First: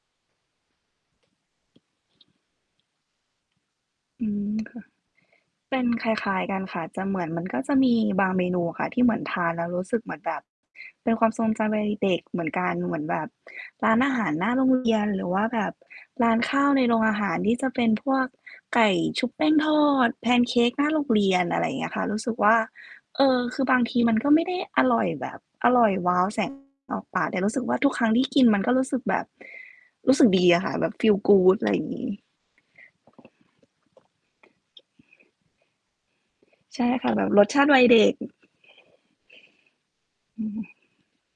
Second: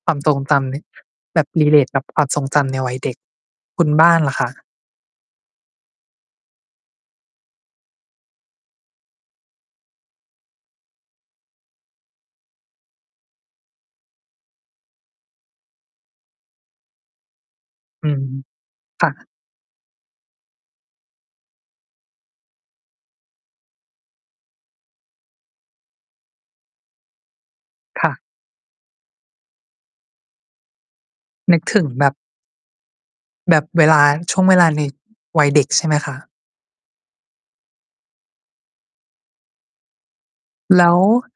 ความทรงจำนี้แบบ relate กับความทรงจำในวัยเด็ก คุณบ้านอืล่ะคะ? ม ค่ะ เป็นคล้าย ๆ กันค่ะ จะเหมือนมัน ก็จะมีบางเมนูอะค่ะ ที่เหมือนทานแล้วรู้สึกเหมือนแบบ เป็นความทรงใจอะไรเด็ก ๆ เหมือนกัน เหมือนแบบ ร้านอาหารหน้าโรง เรียน หรือว่าแบบร้านข้าวในโรงอาหารที่จะ เป็นอพืวม กไก่ค่ชุะ บแป้งทอด แพนเค้กหน้าโรงเรียน อะไรอย่างเงี้ยค่ะ รู้สึกว่า เอ่อ คือบางทีมันก็ไม่ได้อร่อยแบบ อร่อยว้าว แสง ออกปาก แต่รู้สึกว่าทุกคครั้่ง ทะ ี่กินมันก็รู้สึกแบบ รู้สึกดีอะค่ะ แบบ feel นgood ึกอะ ไรถอยึ่างง งแบี้ บ แบบเวลา ช่วงเวลาในวัยเด็กใช่ไหมคะ? ใช่ค่ะ แบบรสชาติวัยเด็ก อือ แล้ว